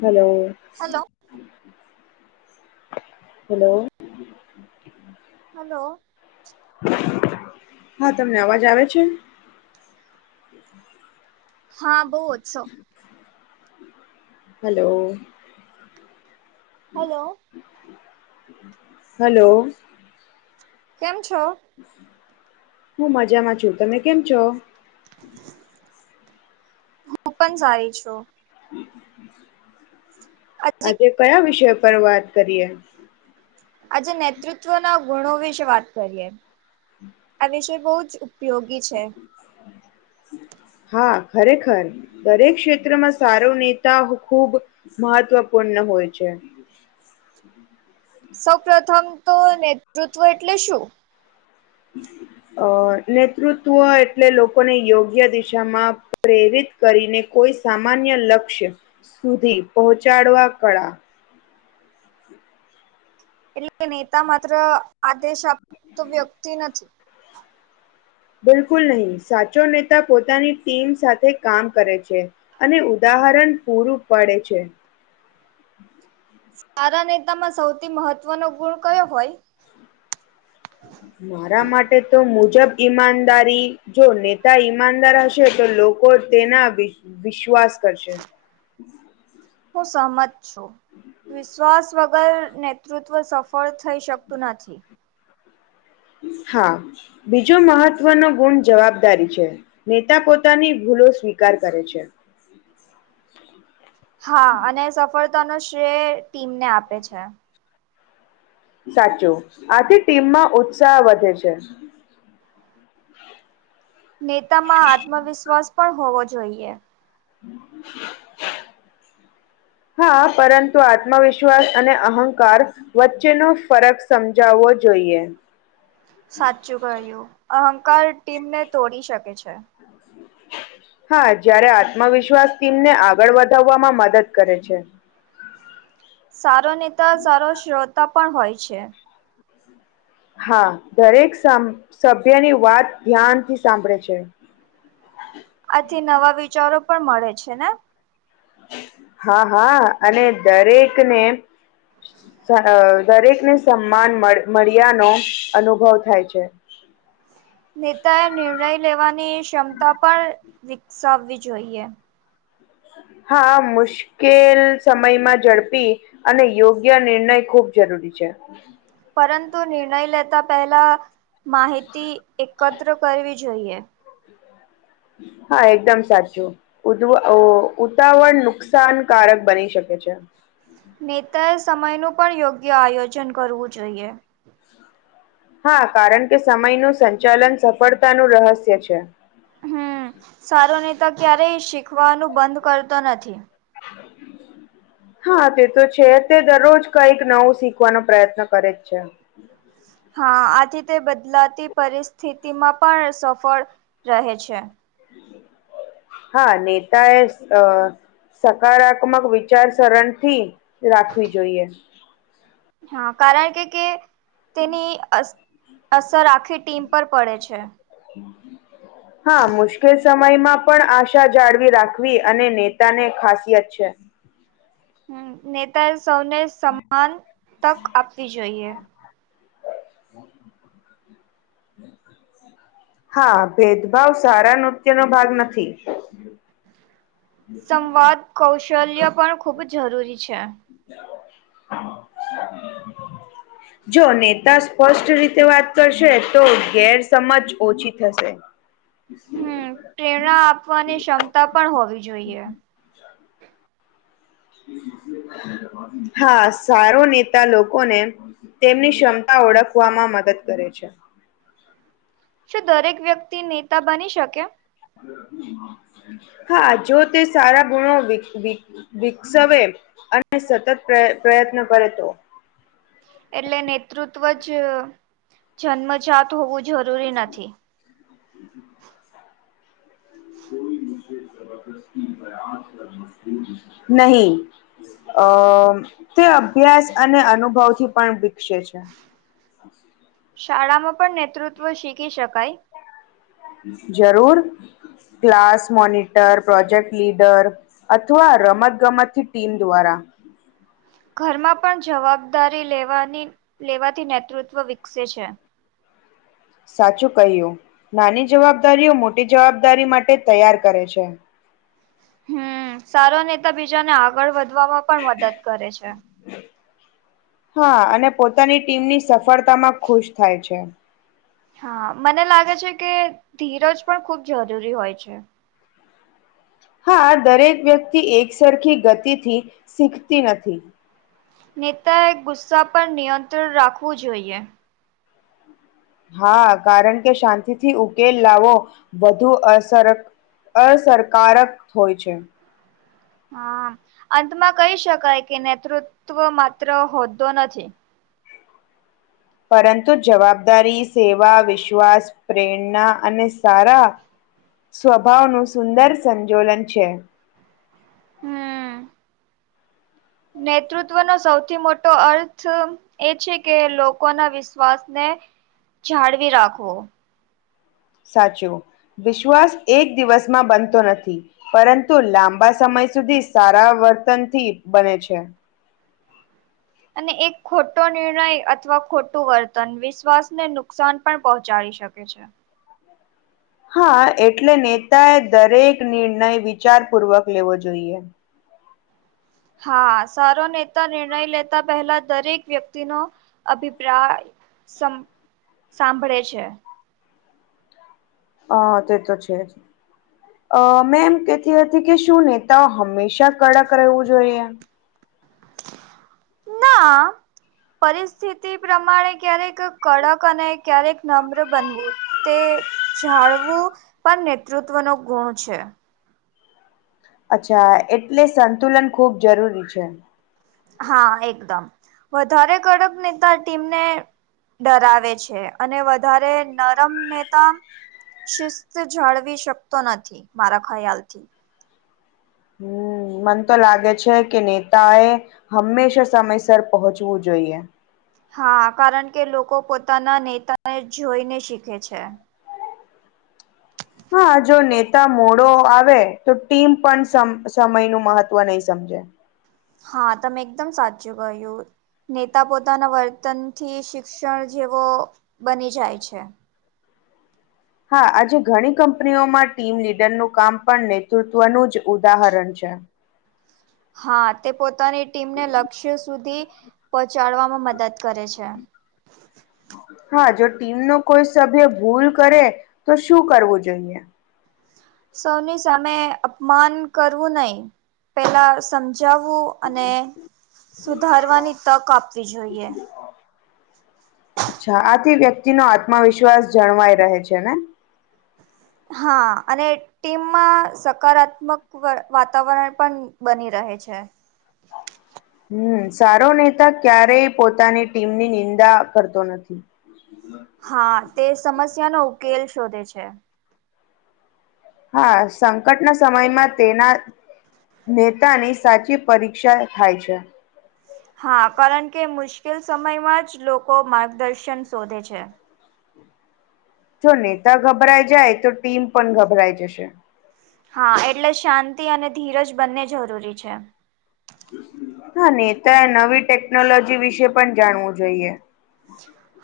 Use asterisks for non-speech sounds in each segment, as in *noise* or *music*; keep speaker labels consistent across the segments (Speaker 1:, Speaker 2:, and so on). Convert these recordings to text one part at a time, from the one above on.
Speaker 1: Hello.
Speaker 2: Hello.
Speaker 1: Hello.
Speaker 2: Hello.
Speaker 1: હા. તમને અવાજ આવે છે?
Speaker 2: હા બહુ ઓછો.
Speaker 1: હલો.
Speaker 2: Hello
Speaker 1: hello.
Speaker 2: કેમ છો?
Speaker 1: હું મજામાં છું. તમે કેમ છો?
Speaker 2: હું પન સારી છું.
Speaker 1: આજે ક્યા વિષય પર વાત કરીએ?
Speaker 2: આજે નેતૃત્વના ગુણો વિશે વાત કરીએ. આ વિષય બહુ જ ઉપયોગી છે.
Speaker 1: હા ખરેખર. દરેક ક્ષેત્રમાં સારો નેતા ખુબ મહત્વપૂર્ણ હોય છે.
Speaker 2: સૌ પ્રથમ તો નેતૃત્વ એટલે શું?
Speaker 1: અહ નેતૃત્વ એટલે લોકોને યોગ્ય દિશામાં પ્રેરિત કરીને કોઈ સામાન્ય લક્ષ્ય સુધી પહોંચાડવા કળા
Speaker 2: એટલે નેતા માત્ર આદેશ આપતો વ્યક્તિ નથી.
Speaker 1: બિલકુલ નહીં. સાચો નેતા પોતાની ટીમ સાથે કામ કરે છે. અને ઉદાહરણ પૂરું પાડે છે.
Speaker 2: સારા નેતામાં સૌથી મહત્વનો ગુણ ક્યો હોય?
Speaker 1: મારા માટે તો મુજબ ઈમાનદારી જો નેતા ઈમાનદાર હશે તો લોકો તેના વિશ્વાસ કરશે.
Speaker 2: હું સહમત છું વિશ્વાસ વગર નેતૃત્વ સ ફળ થઈ શકતું નથી.
Speaker 1: હા બીજો મહત્વનો ગુણ જવાબદારી છે. નેતા પોતાની ભૂલો સ્વીકાર કરે છે.
Speaker 2: હા અને સફળતાનો શ્રેય ટીમને આપે છે.
Speaker 1: સાચું આથી ટીમમાં ઉત્સાહ વધે છે.
Speaker 2: નેતા માં આત્મવિશ્વાસ પણ હોવો જોઈએ.
Speaker 1: હમ.
Speaker 2: *inaudible*
Speaker 1: હા પરંતુ આત્મવિશ્વાસ અને અહંકાર વચ્ચેનો ફરક સમજાવવો જોઈએ.
Speaker 2: સાચું કહ્યું અહંકાર ટીમને તોડી શકે છે.
Speaker 1: હા જયારે આત્મવિશ્વાસ ટીમને આગળ વધાવવામાં મદદ કરે છે.
Speaker 2: સારો નેતા સારો શ્રોતા પણ હોય છે.
Speaker 1: હા દરેક સભ્યની વાત ધ્યાનથી સાંભળે છે.
Speaker 2: આથી નવા વિચારો પણ મળે છે ને
Speaker 1: હા હા અને દરેકને દરેકને સન્માન મળ્યાનો અનુભવ થાય છે
Speaker 2: નેતાએ નિર્ણય લેવાની ક્ષમતા પણ વિકસાવવી જોઈએ
Speaker 1: હા મુશ્કે કેલ સમયમાં ઝડપી અને યોગ્ય નિર્ણય ખૂબ જરૂરી છે
Speaker 2: પરંતુ નિર્ણય લેતા પહેલા માહિતી એકત્ર કરવી જોઈએ
Speaker 1: હા એકદમ સાચું ઉ ઉતાવળ નુકસાનકારક બની શકે છે
Speaker 2: નેતાએ સમય નું પણ યોગ્ય આયોજન કરવું જોઈએ
Speaker 1: હા કારણ કે સમયનું સંચાલન સફળતાનું રહસ્ય છે
Speaker 2: હમ સારું નેતા ક્યારેય શીખવાનું બંધ કરતો નથી
Speaker 1: હ હા તે તો છે તે દરરોજ કઈક નવું શીખવાનો પ્રયત્ન કરેજ છે
Speaker 2: હા આથી તે બદલાતી પરિસ્થિતિમાં પણ સફળ રહે છે
Speaker 1: હા નેતા એ અ સકારાત્મક વિચાર સરરણ થી રાખવી જોઈએ
Speaker 2: હા કારણ કે કે તેની અસર રાખે આખી ટીમ પર પડે છે
Speaker 1: હમ હા મુશ્કેલ સમયમાં પણ આશા જાળવી રાખવી અને નેતાને ખાસિયત છે
Speaker 2: હ નેતાએ સૌને સમાન તક આપવી જોઈએ *inaudible*
Speaker 1: હા ભેદભાવ સારા નૃત્યનો ભાગ નથી
Speaker 2: સંવાદ કૌશલ્ય પણ ખૂબ જરૂરી છે
Speaker 1: જો નેતા સ્પષ્ટ રીતે વાત કરશે તો ગેરસમજ ઓછી થશે બ
Speaker 2: હમ પ્રેરણા આપવાની ક્ષમતા પણ હોવી જોઈએ.
Speaker 1: હા સારો નેતા લોકોને તેમની ક્ષમતા ઓળખવામાં મદદ કરે છે.
Speaker 2: શું દરેક વ્યક્તિ નેતા બની શકે?
Speaker 1: હા જો તે સારા ગુણો વી વી વિકસાવે અને સતત પ્ર પ્રયત્ન કરે તો
Speaker 2: એટલે નેતૃત્વ જ જન્મજાત હોવું જરૂરી નથી.
Speaker 1: નહી અ તે અભ્યાસ અને અનુભવથી પણ વિકસે છે.
Speaker 2: શાળામાં પણ નેતૃત્વ શીખી શકાય
Speaker 1: જરૂર ક્લાસ મોનિટર, પ્રોજેક્ટ લીડર અથવા રમત ગમતથી ટીમ દ્વારા
Speaker 2: ઘરમાં પણ જવાબદારી લેવાની લેવાથી નેતૃત્વ વિકસે છે.
Speaker 1: સાચું કહ્યું નાની જવાબદારીઓ મોટી જવાબદારી માટે તૈયાર કરે છે.
Speaker 2: હમ સારો નેતા બીજાને આગળ વધવામાં પણ કરે છે.
Speaker 1: હા અને પોતાની ટીમની સફળતામાં ખુશ થાય છે.
Speaker 2: હા મને લાગે છે, કે ધીરજ પણ ખુબ જરૂરી હોય છે.
Speaker 1: હા દરેક વ્યક્તિ એક સરરખી ગતિથી શીખતી નથી.
Speaker 2: નેતાએ ગુસ્સા પર નિયંત્રણ રાખવું જોઈએ.
Speaker 1: હા કારણ કે શાંતિથી ઉકેલ લાવો વધુ અસરક અસરકારક હોય છે.
Speaker 2: હા અંતમાં કહી શકાય કે નેતૃત્વ માત્ર હોદ્દો નથી.
Speaker 1: પરંતુ જવાબદારી, સેવા, વિશ્વાસ, પ્રેરણા, અને સારા સ્વભાવનું સુંદર સંજોલન છે.
Speaker 2: હમ. નેતૃત્વનો સૌથી મોટો અર્થ એ છે, કે લોકો ના વિશ્વાસને જાળવી રાખવો.
Speaker 1: સાચું વિશ્વાસ એક દિવસમાં બનતો નથી. પરંતુ લાંબા સમય સુધી સારા વર્તનથી બને છે.
Speaker 2: અને એક ખોટો નિર્ણય અથવા ખોટું વર્તન વિશ્વાસને નુકસાન પણ પહોંચાડી શકે છે.
Speaker 1: હા એટલે નેતાએ દરેક નિર્ણય વિચાર પૂર્વક લેવો જોઈએ.
Speaker 2: હા સારો નેતા નિર્ણય લેતા પહેલા દરેક વ્યક્તિ નો અભિપ્રાય સમ સાંભળે છે.
Speaker 1: અ તે તો છે, જ અ મેં એમ કતી હતી કે શું નેતાઓ હંમેશા કડક રહેવું જોઈએ?
Speaker 2: ના પરિસ્થિતિ પ્રમાણે ક્યારેક કડક અને ક્યારેક નમ્ર બનવું તે જાળવું પણ નેતૃત્વનો ગુણ છે.
Speaker 1: અચ્છા એટલે સંતુલન ખૂબ જરૂરી છે.
Speaker 2: હા એકદમ વધારે કડક નેતા ટીમને ડરાવે છે, અને વધારે નરમ નેતા શિસ્ત જાળવી શકતો નથી મારા ખ્યાલ થી
Speaker 1: હમ મન તો લાગે છે, કે નેતા એ હંમેશા સમયસર પહોંચવું જોઈએ.
Speaker 2: હા કારણ કે લોકો પોતાના નેતાને જોઈને શીખે છે.
Speaker 1: હા જો નેતા મોડો આવે તો ટીમ પણ સ સમય નુ મહત્વ નહીં સમજે.
Speaker 2: હા તમે એકદમ સાચું કહ્યું. નેતા પોતાના વર્તન થી શિક્ષણ જેવો બની જાય છે.
Speaker 1: હા આજે ઘણી કંપનીઓમાં ટીમ લીડરનું કામ પણ નેતૃત્વનું જ ઉદાહરણ છે.
Speaker 2: હા તે પોતાની ટીમને લક્ષ્ય સુધી પહોંચાડવામાં મદદ કરે છે.
Speaker 1: હા જો ટીમ નો કોઈ સભ્ય ભૂલ કરે તો શું કરવું જોઈએ?
Speaker 2: સૌની સામે અપમાન કરવું નહી પેલા સમજાવવું અને સુધારવાની તક આપવી જોઈએ.
Speaker 1: અચ્છા આથી વ્યક્તિનો આત્મવિશ્વાસ જળવાય રહે છેને?
Speaker 2: હા અને એ ટીમમાં સકારાત્મક વ વાતાવરણ પણ બની રહે છે.
Speaker 1: હમ્મ, સારો નેતા ક્યારેય પોતાની ટીમની નિંદા કરતો નથી.
Speaker 2: હા તે સમસ્યા નો ઉકેલ શોધે છે.
Speaker 1: હા સંકટના સમયમાં તેના નેતાની સાચી પરીક્ષા થાય છે.
Speaker 2: હા, કારણ કે મુશ્કેલ સમયમાં જ લોકો માર્ગદર્શન શોધે છે.
Speaker 1: જો નેતા ગભરાઈ જાય તો ટીમ પણ ગભરાઈ જશે.
Speaker 2: હા, એટલે શાંતિ અને ધીરજ બંને જરૂરી છે.
Speaker 1: હા નેતાએ નવી ટેકનોલોજી વિશે પણ જાણવું જોઈએ.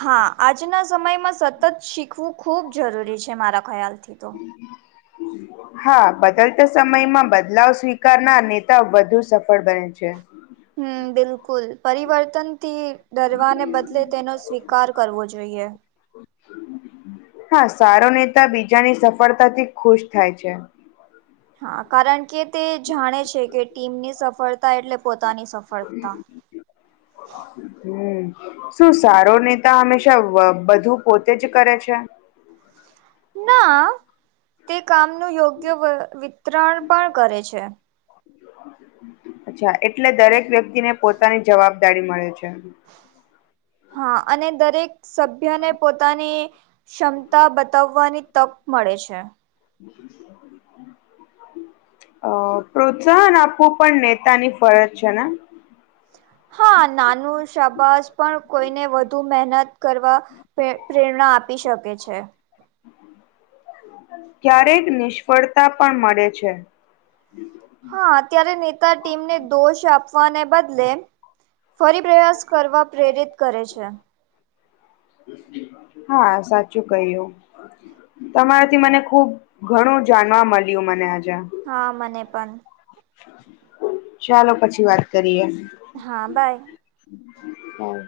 Speaker 2: હા, આજના સમયમાં સતત શીખવું ખૂબ જરૂરી છે મારા ખ્યાલથી તો. *inaudible*
Speaker 1: હા, બદલતા સમયમાં બદલાવ સ્વીકારનાર નેતા વધુ સફળ બને છે.
Speaker 2: હમ્મ, બિલકુલ પરિવર્તનથી ડરવાને બદલે તેનો સ્વીકાર કરવો જોઈએ.
Speaker 1: હા, સારો નેતા બીજાની સફળતાથી ખુશ થાય છે.
Speaker 2: હા, કારણ કે તે જાણે છે કે ટીમની સફળતા એટલે પોતાની સ
Speaker 1: *inaudible*
Speaker 2: *inaudible*
Speaker 1: હમ્મ, શું સારો નેતા હંમેશા બધું પોતે જ કરે છે?
Speaker 2: ના, તે કામનું યોગ્ય વિતરણ પણ કરે છે.
Speaker 1: અચ્છા એટલે દરેક વ્યક્તિ ને પોતાની જવાબદારી મળે છે.
Speaker 2: હા અને દરેક સભ્યને પોતાની ક્ષમતા બતાવવાની તક મળે છે.
Speaker 1: *inaudible* અ પ્રોત્સાહન આપવું પણ નેતાની ફરજ છે ને?
Speaker 2: હા નાનું શાબાસ પણ કોઈને વધુ મહેનત કરવા પ્રે પ્રેરણા આપી શકે છે.
Speaker 1: ક્યારેક નિષ્ફળતા પણ મળે છે.
Speaker 2: હા, અત્યારે નેતા ટીમને દોષ આપવાને બદલે ફરી પ્રયાસ કરવા પ્રેરિત કરે છે.
Speaker 1: હા સાચું કહ્યું. તમારાથી મને ખુબ ઘણું જાણવા મળ્યું મને આજે.
Speaker 2: હા મને પણ.
Speaker 1: ચાલો પછી વાત કરીએ.
Speaker 2: હા બાય.
Speaker 1: બાય.